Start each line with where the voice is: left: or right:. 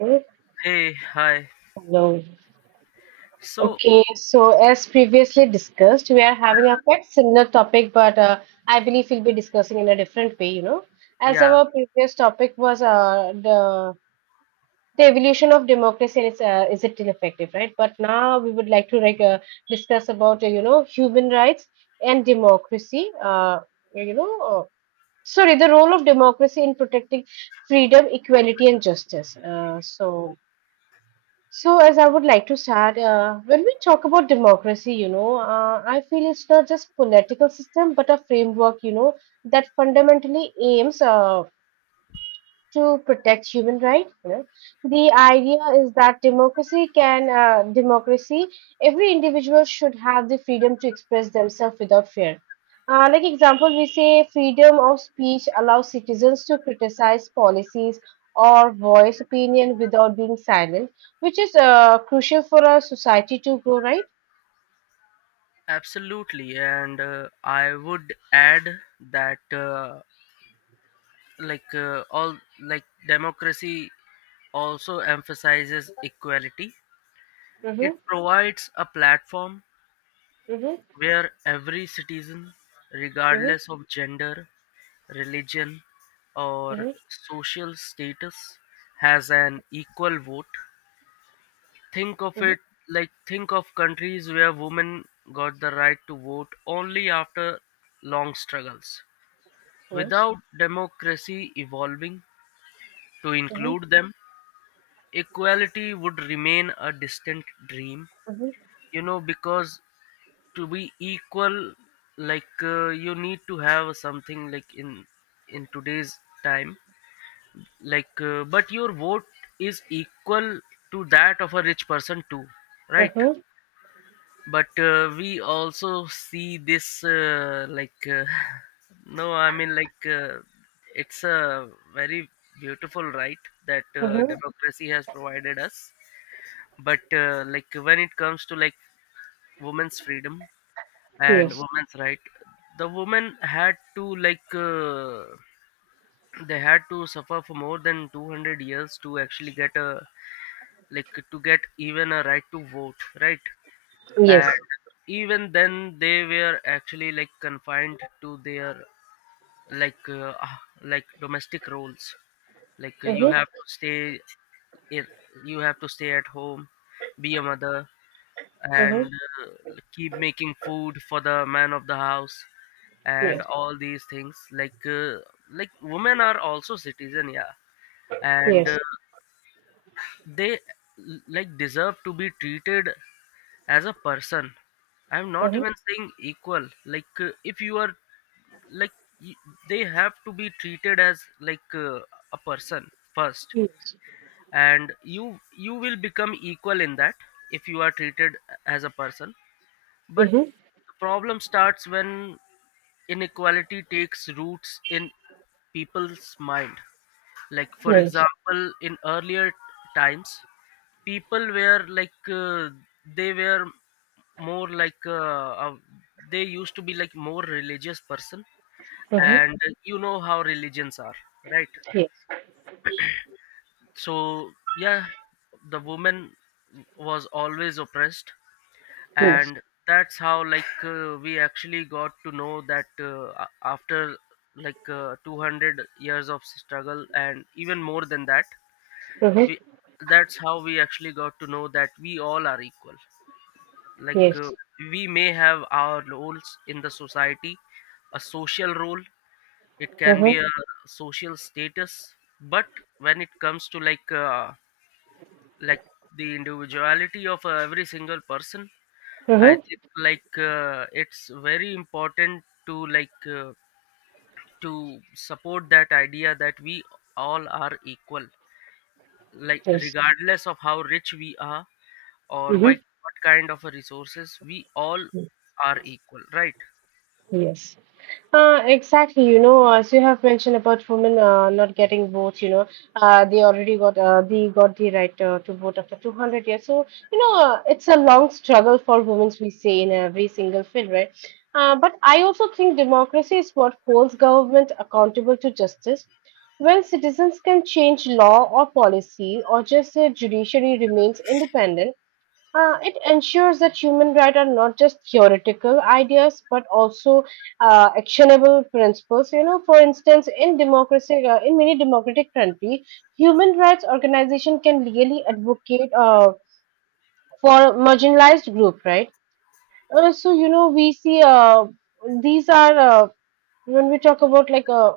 right: Okay.
left: Hey, hi.
right: Hello.
left: So,
right: Okay, so as previously discussed, we are having a quite similar topic, but I believe we'll be discussing in a different way, you know. As
left: yeah,
right: our previous topic was the evolution of democracy and is it still effective, right? But now we would like to discuss about you know, human rights and democracy. You know, uh, the role of democracy in protecting freedom, equality, and justice. So, as I would like to start, when we talk about democracy, I feel it's not just political system, but a framework, you know, that fundamentally aims to protect human rights. You know, the idea is that democracy. Every individual should have the freedom to express themselves without fear. Like example, we say freedom of speech allows citizens to criticize policies or voice opinion without being silent, which is crucial for a society to grow. Right?
left: absolutely. And I would add that, like, all like democracy also emphasizes equality. It
right: Mm-hmm.
left: provides a platform
right: Mm-hmm.
left: where every citizen,
right: Mm-hmm.
left: regardless of gender, religion, or
right: Mm-hmm.
left: social status, has an equal vote. Think of
right: Mm-hmm.
left: it think of countries where women got the right to vote only after long struggles.
right: Yes.
left: Without democracy evolving to
right: Mm-hmm.
left: include them, equality would remain a distant dream.
right: Mm-hmm.
left: You know, because to be equal, you need to have something like in today's time, but your vote is equal to that of a rich person too, right?
right: Mm-hmm.
left: But we also see this. No, I mean, it's a very beautiful right that
right: Mm-hmm.
left: democracy has provided us, but like when it comes to like women's freedom and
right: Yes.
left: women's right, the women had to they had to suffer for more than 200 years to actually get a like to get even a right to vote, right?
right: Yes.
left: And even then, they were actually like confined to their like domestic roles. Like, you
right: Mm-hmm.
left: have to in, you have to stay at home, be a mother,
right: Mm-hmm.
left: and keep making food for the man of the house and
right: Yes.
left: all these things. Like, like women are also citizen, yeah, and
right: Yes.
left: they like deserve to be treated as a person. I'm not
right: Uh-huh.
left: even saying equal. Like, if you are like y- they have to be treated as like a person first,
right: Yes.
left: and you will become equal in that if you are treated as a person. But
right: Uh-huh.
left: the problem starts when inequality takes roots in people's mind. Like for
right: Yes.
left: example, in earlier times, people were more like uh, they used to be like more religious person.
right: Uh-huh.
left: And you know how religions are, right?
right: Yes.
left: So yeah, the woman was always oppressed,
right: Yes.
left: and that's how we actually got to know that after 200 years of struggle and even more than that,
right: Uh-huh.
left: we that's how we actually got to know that we all are equal. like
right: Yes.
left: uh, we may have our roles in the society, a social role. It can
right: Uh-huh.
left: be a social status, but when it comes to like the individuality of every single person, I
right: Uh-huh.
left: think it's very important to to support that idea that we all are equal, like
right: Yes.
left: regardless of how rich we are or why
right: Uh-huh.
left: what kind of a resources, we all are equal, right?
right: Yes. Exactly, you know, as you have mentioned about women not getting votes, you know, they got the right to vote after 200 years. So, it's a long struggle for women, we say, in every single field, right? But I also think democracy is what holds government accountable to justice. When citizens can change law or policy, or just the judiciary remains independent, it ensures that human rights are not just theoretical ideas but also actionable principles. You know, for instance, in many democratic countries, human rights organization can really advocate for marginalized group, right? So you know, we see these are when we talk about like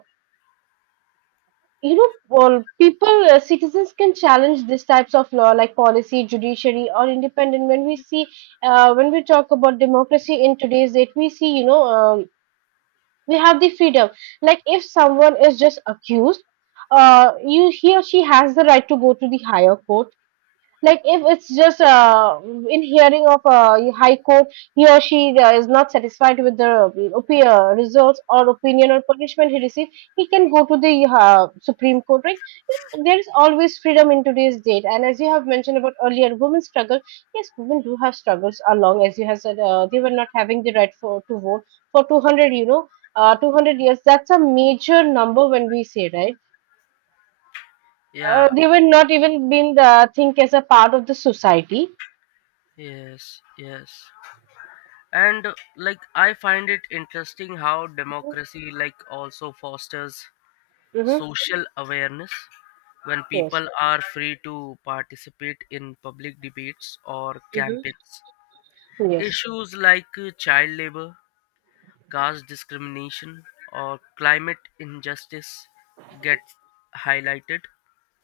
right: You know, well, citizens can challenge these types of law like policy, judiciary, or independent. When we talk about democracy in today's date, we see, we have the freedom. Like if someone is just accused, you he or she has the right to go to the higher court, like if it's just in hearing of a high court, he or she is not satisfied with the results or opinion or punishment he received, he can go to the supreme court, right? You know, there is always freedom in today's date, and as you have mentioned about earlier women struggle, yes, women do have struggles along, as you have said, they were not having the right for to vote for 200 you know uh, 200 years. That's a major number when we say, right?
left: Yeah.
right: They were not even being think as a part of the society.
left: Yes, yes. And like I find it interesting how democracy like also fosters
right: Mm-hmm.
left: social awareness. When
right: Yes.
left: people are free to participate in public debates or
right: Mm-hmm.
left: campaigns,
right: Yes.
left: issues child labor, caste discrimination, or climate injustice get highlighted.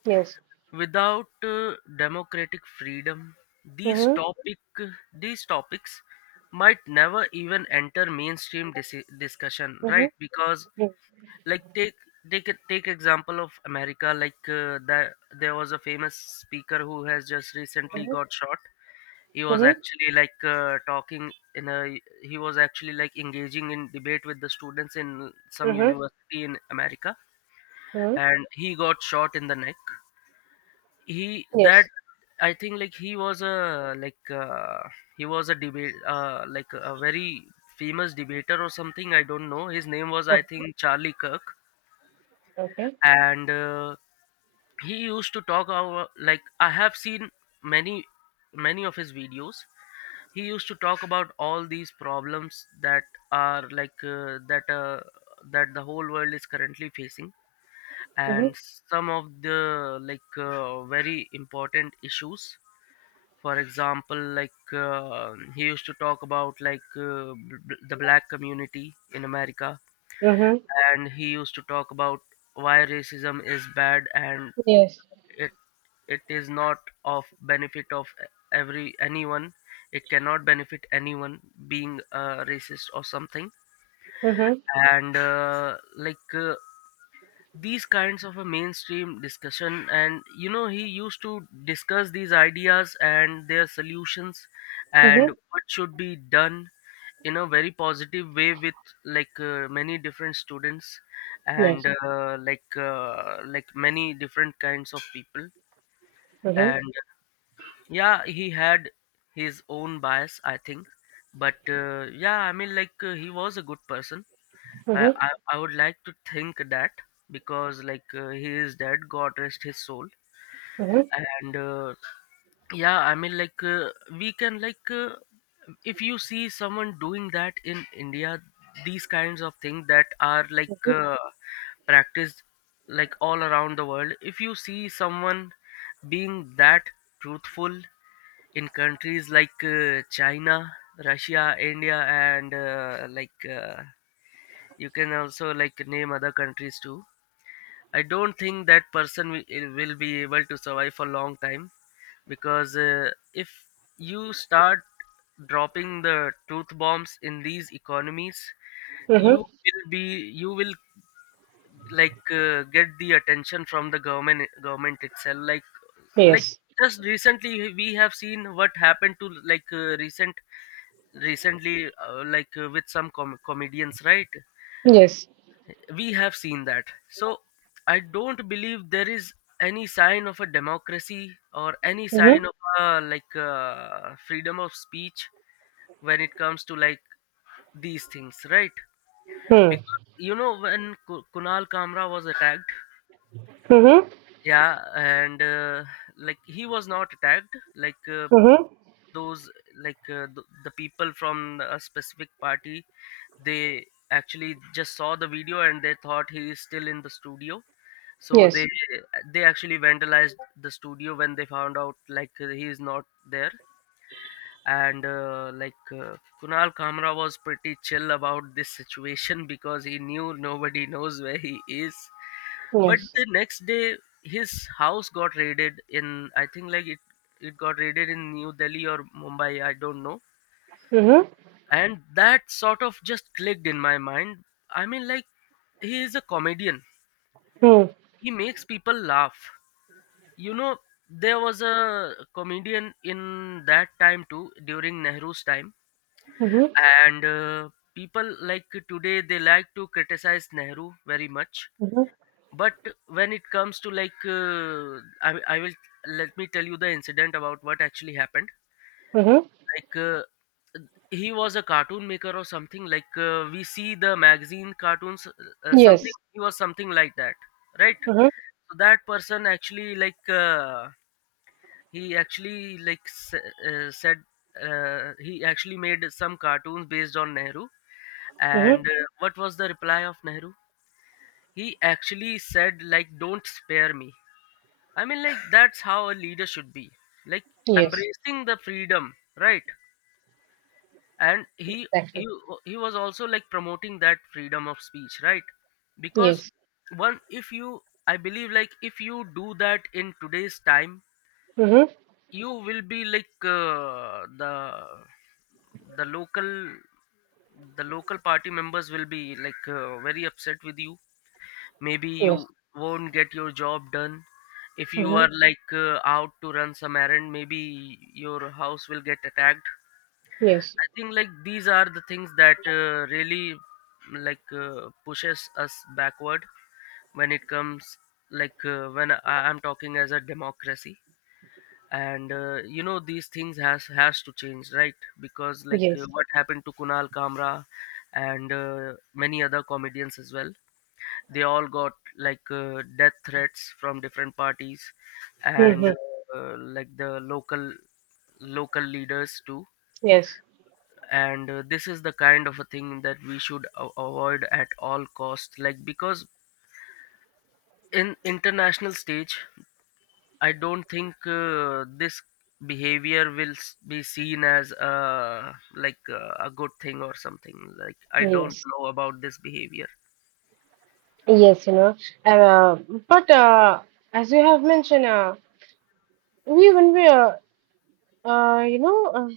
right: Yes.
left: Without democratic freedom, these
right: Mm-hmm.
left: topic these topics might never even enter mainstream discussion,
right: Mm-hmm.
left: right? Because
right: Yes.
left: like take take example of America. Like uh, that there was a famous speaker who has just recently
right: Mm-hmm.
left: got shot. he was
right: Mm-hmm.
left: actually like uh, talking in a he was actually like engaging in debate with the students in some
right: Mm-hmm.
left: university in America,
right: Mm-hmm.
left: and he got shot in the neck. He that
right: Yes.
left: I think he was a he was a debate like a very famous debater or something, I don't know. His name was, I
right: Oh,
left: think, Charlie Kirk.
right: okay.
left: And he used to talk about, like, I have seen many of his videos. He used to talk about all these problems that are that the whole world is currently facing,
right: Mm-hmm.
left: and some of the very important issues. For example, he used to talk about the Black community in America,
right: Mm-hmm.
left: and he used to talk about why racism is bad, and
right: Yes.
left: it it is not of benefit of every anyone. It cannot benefit anyone being a racist or something.
right: Mm-hmm.
left: And these kinds of a mainstream discussion, and you know, he used to discuss these ideas and their solutions
right: Mm-hmm.
left: and what should be done in a very positive way with many different students
right: Yes.
left: and many different kinds of people.
right: Mm-hmm.
left: And yeah, he had his own bias, I think. But yeah, I mean, he was a good person, I,
right: Mm-hmm.
left: I I would like to think that, because he is dead, God rest his soul.
right: Mm-hmm.
left: And yeah, I mean, we can if you see someone doing that in India, these kinds of things that are practiced like all around the world. If you see someone being that truthful in countries China, Russia, India, and you can also like name other countries too, I don't think that person will be able to survive for a long time, because if you start dropping the truth bombs in these economies, you
right: Mm-hmm.
left: will be you will get the attention from the government itself. Like,
right: Yes.
left: just recently we have seen what happened to recently, with some comedians, right?
right: Yes.
left: We have seen that. So I don't believe there is any sign of a democracy or any
right: Mm-hmm.
left: sign of freedom of speech when it comes to like these things, right?
right: Mm.
left: Because you know when Kunal Kamra was attacked,
right: Mm-hmm.
left: yeah, and like he was not attacked,
right: Mm-hmm.
left: those the people from a specific party, they actually just saw the video and they thought he is still in the studio, so
right: Yes.
left: they actually vandalized the studio when they found out he is not there. And Kunal Kamra was pretty chill about this situation because he knew nobody knows where he is. But
right: Yes.
left: the next day his house got raided in, I think, it got raided in New Delhi or Mumbai, I don't know.
right: Mm-hmm.
left: And that sort of just clicked in my mind. I mean, like, he is a comedian,
right: Mm.
left: he makes people laugh, you know. There was a comedian in that time too, during Nehru's time.
right: Mm-hmm.
left: And people like today, they like to criticize Nehru very much,
right: Mm-hmm.
left: but when it comes to like I will let me tell you the incident about what actually happened.
right: Mm-hmm.
left: Like, he was a cartoon maker or something. Like, we see the magazine cartoons, something,
right: Yes.
left: he was something like that, right?
right: Mm-hmm.
left: So that person actually like he actually like s- said he actually made some cartoons based on Nehru,
right: Mm-hmm.
left: and what was the reply of Nehru? He actually said, like, don't spare me. I mean, like, that's how a leader should be, like,
right: Yes.
left: embracing the freedom, right? And
right: Exactly.
left: he he was also like promoting that freedom of speech, right? Because
right: Yes.
left: one if you, I believe, like, if you do that in today's time,
right: Mm-hmm.
left: you will be like the local, the local party members will be very upset with you. Maybe you
right: Yes.
left: won't get your job done. If you
right: Mm-hmm.
left: are out to run some errand, maybe your house will get attacked.
right: Yes.
left: I think these are the things that really pushes us backward when it comes like, I'm talking as a democracy. And you know, these things has to change, right? Because
right: Yes.
left: what happened to Kunal Kamra and many other comedians as well, they all got death threats from different parties and
right: Mm-hmm.
left: like the local leaders too.
right: Yes,
left: And this is the kind of a thing that we should avoid at all costs, like, because in international stage, I don't think this behavior will be seen as a good thing or something. Like, I don't
right: yes,
left: know about this behavior.
right: yes, you know. Uh, but As you have mentioned, we when we, you know,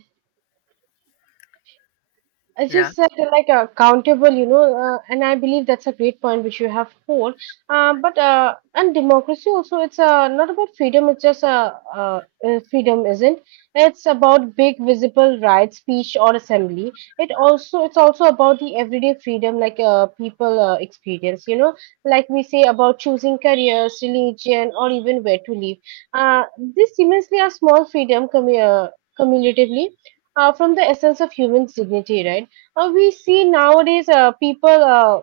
right: as you
left: Yeah,
right: said, countable, you know, and I believe that's a great point which you have told. But And democracy also, it's not about freedom. It's just a freedom isn't. It's about big visible rights, speech or assembly. It's also about the everyday freedom like people experience. You know, like we say about choosing careers, religion, or even where to live. Uh, this seemingly are small freedom cumulatively from the essence of human dignity, right? We see nowadays people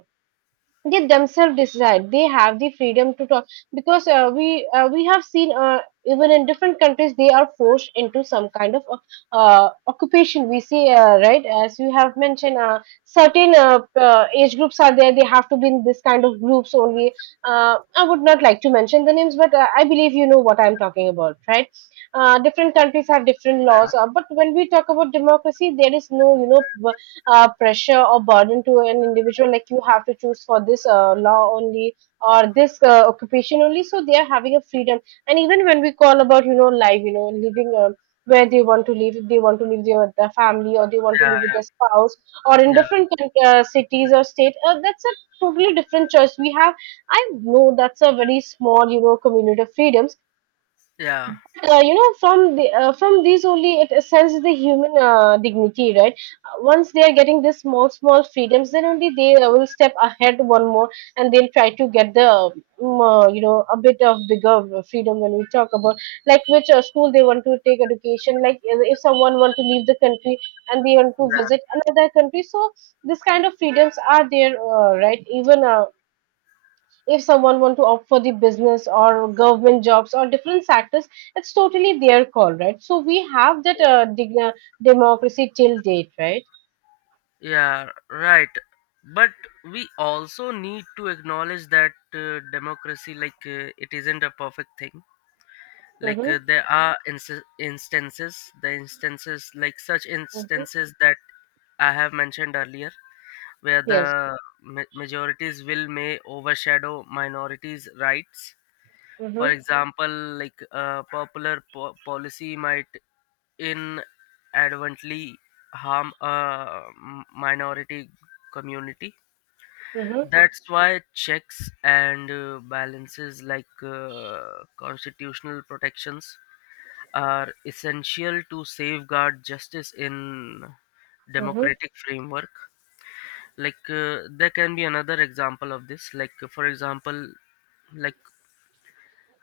right: they themselves decide they have the freedom to talk, because we have seen even in different countries they are forced into some kind of occupation, we see, right? As you have mentioned, certain age groups are there, they have to be in this kind of groups only. I would not like to mention the names, but I believe you know what I'm talking about, right? Different countries have different
left: yeah,
right: laws, but when we talk about democracy, there is no, you know, pressure or burden to an individual, like you have to choose for this law only or this occupation only. So they are having a freedom. And even when we call about, you know, life, you know, living, where they want to live, if they want to live there with their family or they want to live with
left: yeah,
right: their spouse or in
left: yeah,
right: different cities or state, that's a totally different choice we have. I know that's a very small, you know, community of freedoms.
left: yeah,
right: From these only it senses the human dignity, right? Once they are getting this small small freedoms, then only they will step ahead one more, and they'll try to get the you know, a bit of bigger freedom, when we talk about like which school they want to take education, like if someone want to leave the country and they want to
left: yeah,
right: visit another country. So this kind of freedoms are there, right? Even if someone want to opt for the business or government jobs or different sectors, it's totally their call, right? So we have that democracy till date, right?
left: yeah. Right. But we also need to acknowledge that democracy, it isn't a perfect thing.
right: Mm-hmm.
left: There are instances, the instances like such
right: Mm-hmm.
left: instances that I have mentioned earlier where
right: Yes.
left: the majorities will may overshadow minorities rights.
right: Mm-hmm.
left: For example, a popular policy might inadvertently harm a minority community.
right: Mm-hmm.
left: That's why checks and balances, constitutional protections, are essential to safeguard justice in
right: Mm-hmm.
left: democratic framework. There can be another example of this. Like uh, for example like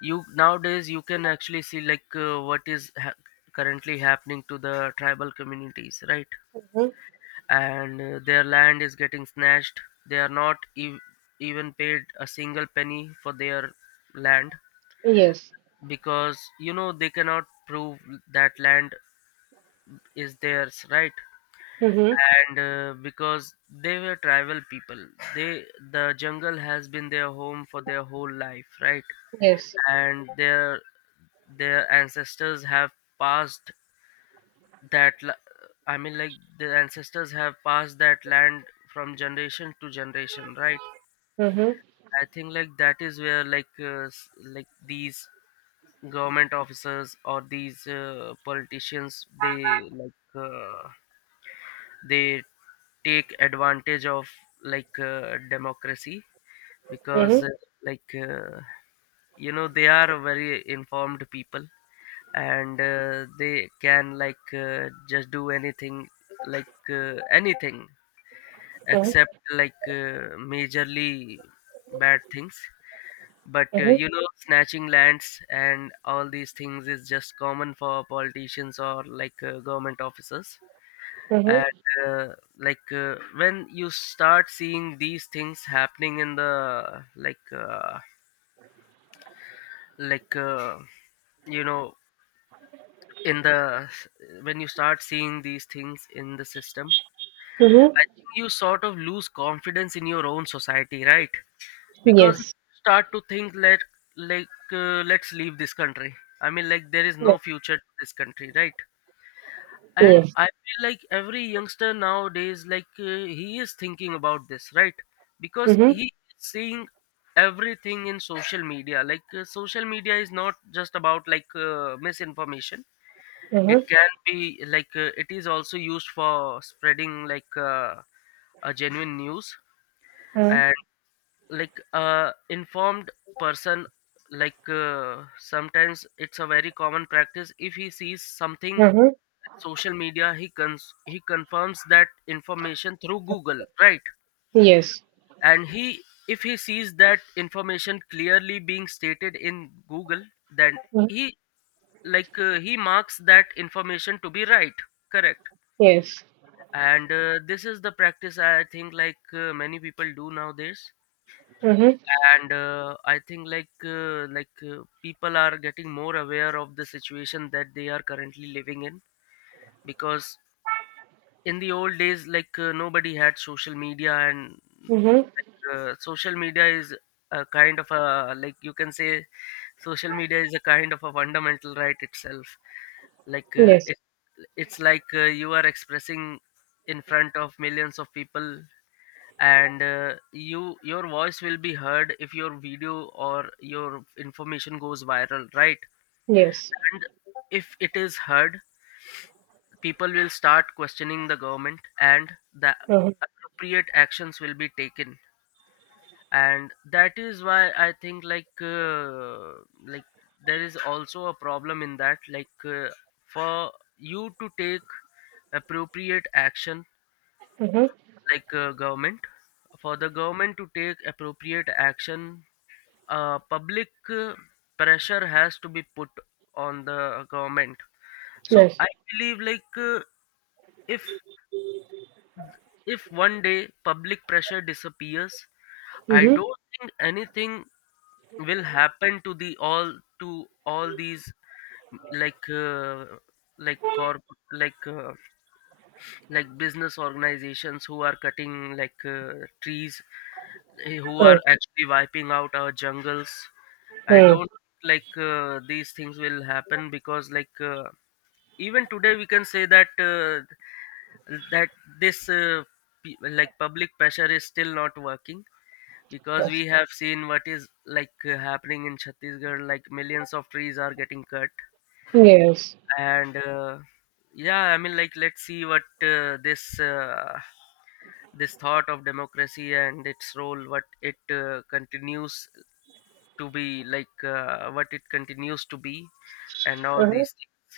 left: you nowadays you can actually see what is currently happening to the tribal communities, right?
right: Mm-hmm.
left: And their land is getting snatched. They are not even paid a single penny for their land,
right: Yes.
left: because you know they cannot prove that land is theirs, right?
right: Mm-hmm.
left: And because they were tribal people, they, the jungle has been their home for their whole life, right?
right: Yes.
left: And their ancestors have passed that I mean their ancestors have passed that land from generation to generation, right?
right: Mm-hmm.
left: I think that is where these government officers or these politicians, they, like uh, they take advantage of democracy, because
right: Mm-hmm.
left: like uh, you know they are very informed people. And they can just do anything, anything
right: Mm-hmm.
left: except majorly bad things. But
right: Mm-hmm.
left: you know, snatching lands and all these things is just common for politicians or government officers. And
right: Mm-hmm.
left: uh, when you start seeing these things happening in the like uh, you know in the when you start seeing these things in the system,
right: Mm-hmm.
left: I think you sort of lose confidence in your own society, right? Because
right: Yes,
left: you start to think, let's leave this country. I mean, there is no
right: yes,
left: future to this country, right? And
right: yes.
left: I feel like every youngster nowadays, he is thinking about this, right? Because he
right: Mm-hmm.
left: is seeing everything in social media. Social media is not just about misinformation. It can be it is also used for spreading a genuine news.
right: Mm-hmm.
left: And informed person, sometimes it's a very common practice: if he sees something
right: Mm-hmm.
left: social media, he confirms that information through Google, right?
right: Yes.
left: And he, if he sees that information clearly being stated in Google, then
right: Mhm.
left: he, he marks that information to be right, correct.
right: Yes.
left: And this is the practice, I think, many people do nowadays.
right: Mm-hmm.
left: And I think people are getting more aware of the situation that they are currently living in, because in the old days, nobody had social media. And
right: Mm-hmm.
left: social media is a kind of a, like you can say, social media is a kind of a fundamental right itself.
right: Yes,
left: It, it's you are expressing in front of millions of people. And you, your voice will be heard if your video or your information goes viral, right?
right: yes.
left: And if it is heard, people will start questioning the government, and the
right: Mm-hmm.
left: appropriate actions will be taken. And that is why I think like there is also a problem in that, for you to take appropriate action,
right: Mm-hmm.
left: like government for the government to take appropriate action, public pressure has to be put on the government. So
right: Yes.
left: I believe if if one day public pressure disappears, I
right: Mm-hmm.
left: don't think anything will happen to the all to all these like uh, like corp like uh, like business organizations who are cutting trees, who
right: Hmm.
left: are actually wiping out our jungles. I
right: Hmm.
left: don't like these things will happen, because even today we can say that that this pe- like public pressure is still not working, because
right: Yes.
left: we have seen what is happening in Chhattisgarh. Like millions of trees are getting cut.
right: Yes.
left: And yeah, I mean, let's see what this thought of democracy and its role, what it continues to be, what it continues to be, and all
right: Huh.
left: these things.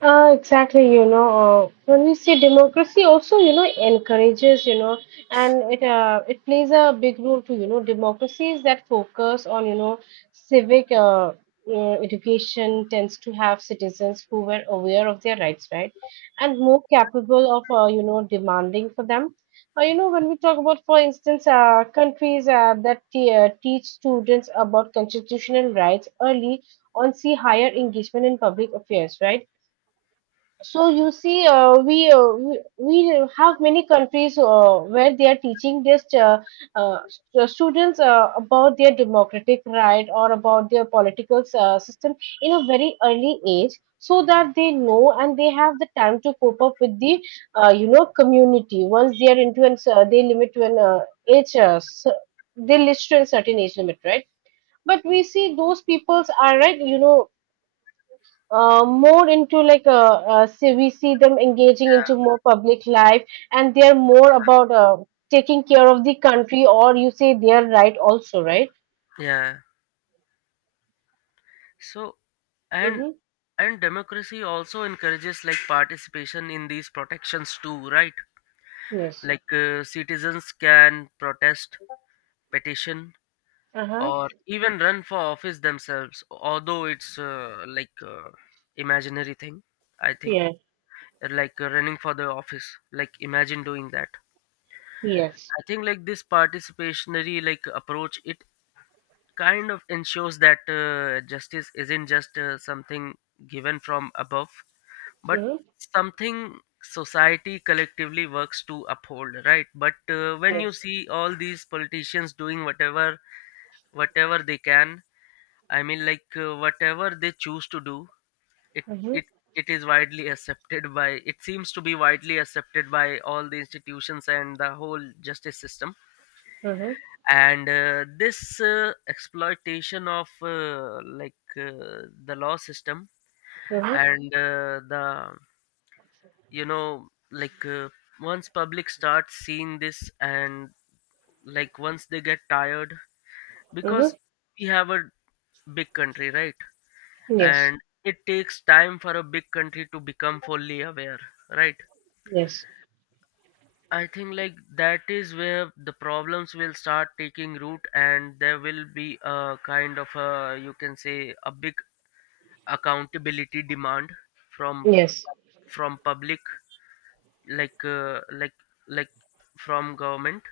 right: Exactly, you know, when we see democracy also, you know, encourages, you know, and it plays a big role too, you know. Democracies that focus on, you know, civic education tends to have citizens who were aware of their rights, right? And more capable of, you know, demanding for them. You know, when we talk about, for instance, countries that teach students about constitutional rights early on, see higher engagement in public affairs, right? So you see, we have many countries where they are teaching this students about their democratic right or about their political system in a very early age, so that they know and they have the time to cope up with the you know, community. Once they are into an they limit to an age, they list to a certain age limit, right? But we see those peoples are right, you know, more into like see, we see them engaging into more public life, and they're more about taking care of the country, or you say their right also, right?
left: Yeah, yeah. So and
right: Mm-hmm.
left: and democracy also encourages participation in these protections too, right?
right: Yes.
left: Citizens can protest, petition,
right: Uh-huh.
left: or even run for office themselves, although it's imaginary thing, I think.
right: Yeah.
left: Running for the office, like imagine doing that.
right: Yes.
left: I think this participationary approach, it kind of ensures that justice isn't just something given from above, but
right: Mm-hmm.
left: something society collectively works to uphold, right? But when you
right: Yes.
left: see all these politicians doing whatever, whatever they can, I mean whatever they choose to do, it
right: Mm-hmm.
left: it it is widely accepted by, it seems to be widely accepted by all the institutions and the whole justice system.
right: Mm-hmm.
left: And this exploitation of the law system,
right: Mm-hmm.
left: and the you know like once public starts seeing this, and like once they get tired,
right: Mm-hmm.
left: because we have a big country, right?
right: Yes,
left: And it takes time for a big country to become fully aware, right?
right: yes,
left: I think that is where the problems will start taking root, and there will be a kind of a, you can say, a big accountability demand from
right: yes.
left: from public, like uh, like like from government.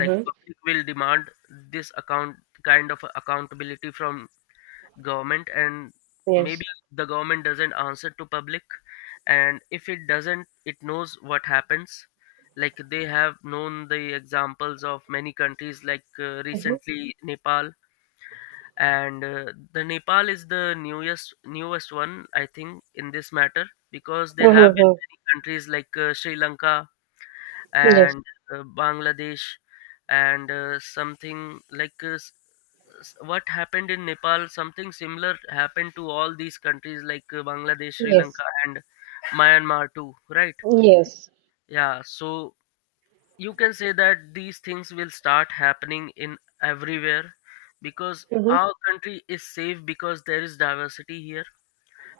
left: Like public will demand this account kind of accountability from government. And
right: Yes.
left: maybe the government doesn't answer to public, and if it doesn't, it knows what happens. Like they have known the examples of many countries,
right: Mm-hmm.
left: recently Nepal. And the Nepal is the newest one, I think, in this matter, because they have been
right: Mm-hmm.
left: many countries Sri Lanka
right: Yes,
left: and Bangladesh. And something like s- s- what happened in Nepal, something similar happened to all these countries, Bangladesh, Sri
right: yes,
left: Lanka, and Myanmar too, right?
right: yes.
left: Yeah, so you can say that these things will start happening in everywhere, because
right: Mm-hmm.
left: our country is safe because there is diversity here.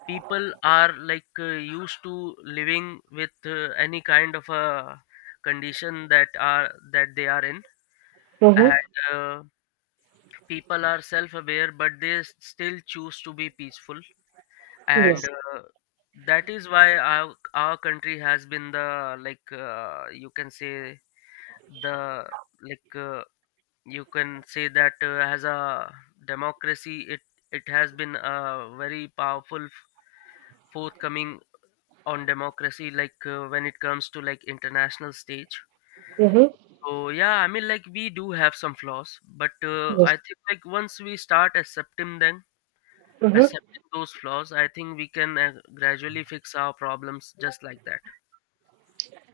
left: People are used to living with any kind of a condition that are that they are in. And
right: Mm-hmm.
left: people are self-aware, but they still choose to be peaceful. And
right: Yes.
left: that is why our country has been the, you can say, the, like uh, you can say that, as a democracy, it has been a very powerful forthcoming on democracy, when it comes to international stage.
right: Mm-hmm.
left: So yeah, I mean, we do have some flaws, but
right: Yes.
left: I think once we start accepting them, accepting those flaws, I think we can gradually fix our problems, just like that.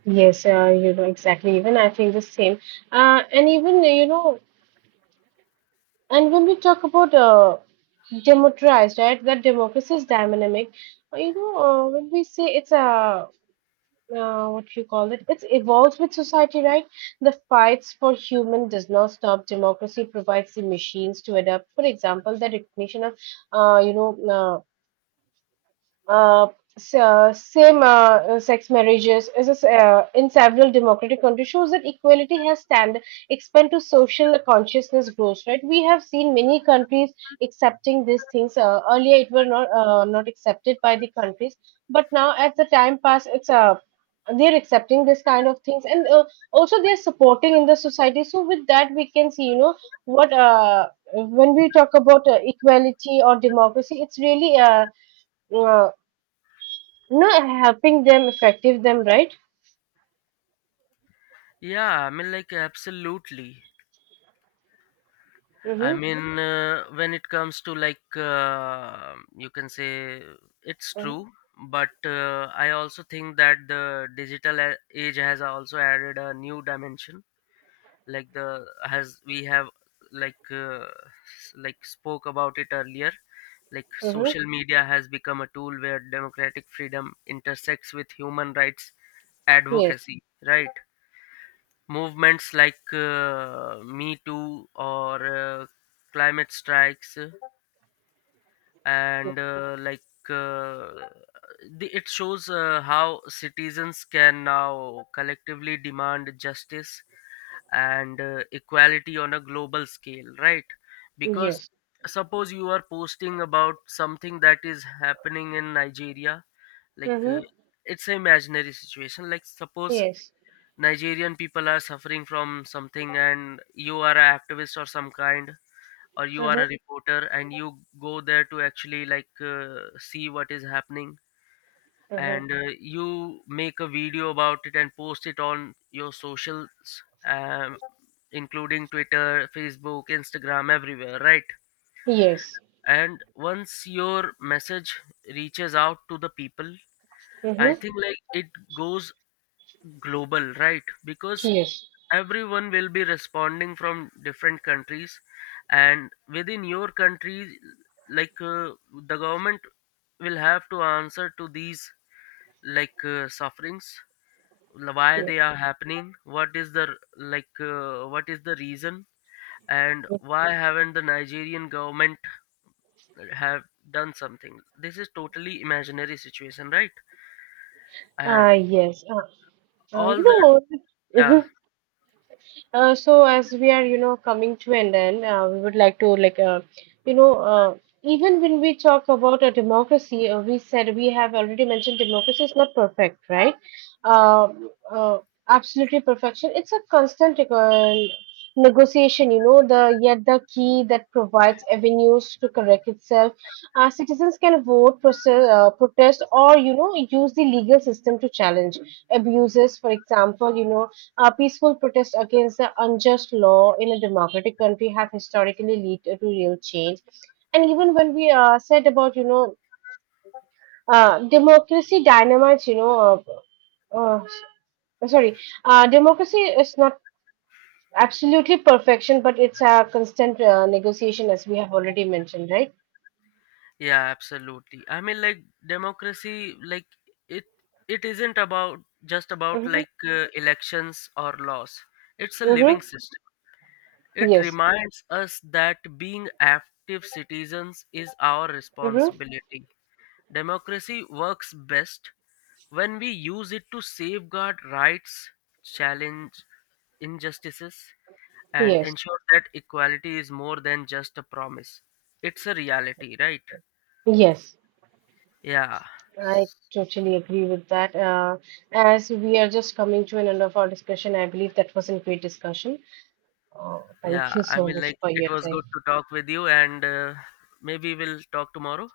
right: Yes, you know, exactly. Even I feel the same. And even you know, and when we talk about democratized, right? That democracy is dynamic. When we say it's a what you call it, it's evolves with society, right? The fights for human does not stop. Democracy provides the machines to adapt. For example, the recognition of, uh, you know, uh, Uh, same sex marriages in several democratic countries shows that equality has stand expand to social consciousness grows, right? We have seen many countries accepting these things. Earlier it were not not accepted by the countries, but now as the time pass, it's they're accepting this kind of things. And also they're supporting in the society. So with that, we can see, you know, what when we talk about equality or democracy, it's really uh, no, helping them, effective them, right?
left: Yeah, I mean, like, absolutely. I
right: Mm-hmm.
left: mean, when it comes to like, you can say it's
right: Mm-hmm.
left: true, but I also think that the digital age has also added a new dimension. Like the has we have spoke about it earlier. Like
right: Mm-hmm.
left: social media has become a tool where democratic freedom intersects with human rights
right: Yes.
left: advocacy, right? Movements me too, or climate strikes, and uh, like uh, it shows how citizens can now collectively demand justice and equality on a global scale, right? Because
right: Yes.
left: suppose you are posting about something that is happening in Nigeria, like uh,
right: Mm-hmm.
left: it's an imaginary situation. Like, suppose
right: Yes.
left: Nigerian people are suffering from something, and you are an activist or some kind, or you are
right: Mm-hmm.
left: a reporter, and you go there to actually see what is happening,
right: Mm-hmm.
left: and you make a video about it and post it on your socials, um, including Twitter, Facebook, Instagram, everywhere, right?
right: Yes.
left: And once your message reaches out to the people, I
right: Mm-hmm.
left: think it goes global, right? Because
right: Yes.
left: everyone will be responding from different countries, and within your country, like uh, the government will have to answer to these sufferings, why
right: Yes.
left: they are happening, what is the what is the reason, and why haven't the Nigerian government have done something. This is totally imaginary situation, right? And
right: Yes. Uh, you
left: all the,
right: know,
left: yeah.
right: So as we are, you know, coming to an end, we would like to you know, uh, even when we talk about a democracy, we said we have already mentioned democracy is not perfect, right? Uh, uh, Absolutely perfection. It's a constant negotiation, you know, the yet the key that provides avenues to correct itself. Citizens can vote, process, protest, or you know, use the legal system to challenge abuses. For example, you know, peaceful protests against the unjust law in a democratic country have historically led to real change. And even when we said about, you know, democracy dynamites, you know, uh, uh, sorry, democracy is not absolutely perfection, but it's a constant negotiation, as we have already mentioned, right?
left: Yeah, absolutely. I mean, like democracy, like it it isn't about just about
right: Mm-hmm.
left: elections or laws. It's a living
right: Mm-hmm.
left: system. It
right: Yes.
left: reminds us that being active citizens is our
right: Mm-hmm.
left: responsibility. Democracy works best when we use it to safeguard rights, challenge injustices, and
right: Yes.
left: ensure that equality is more than just a promise. It's a reality, right?
right: Yes.
left: Yeah.
right: I totally agree with that. As we are just coming to an end of our discussion, I believe that was a great discussion. Thank
left: Yeah,
right: you
left: I
right: so
left: mean,
right: much
left: like,
right: for
left: it
right: your
left: was
right: time.
left: good to talk with you, and maybe we'll talk tomorrow.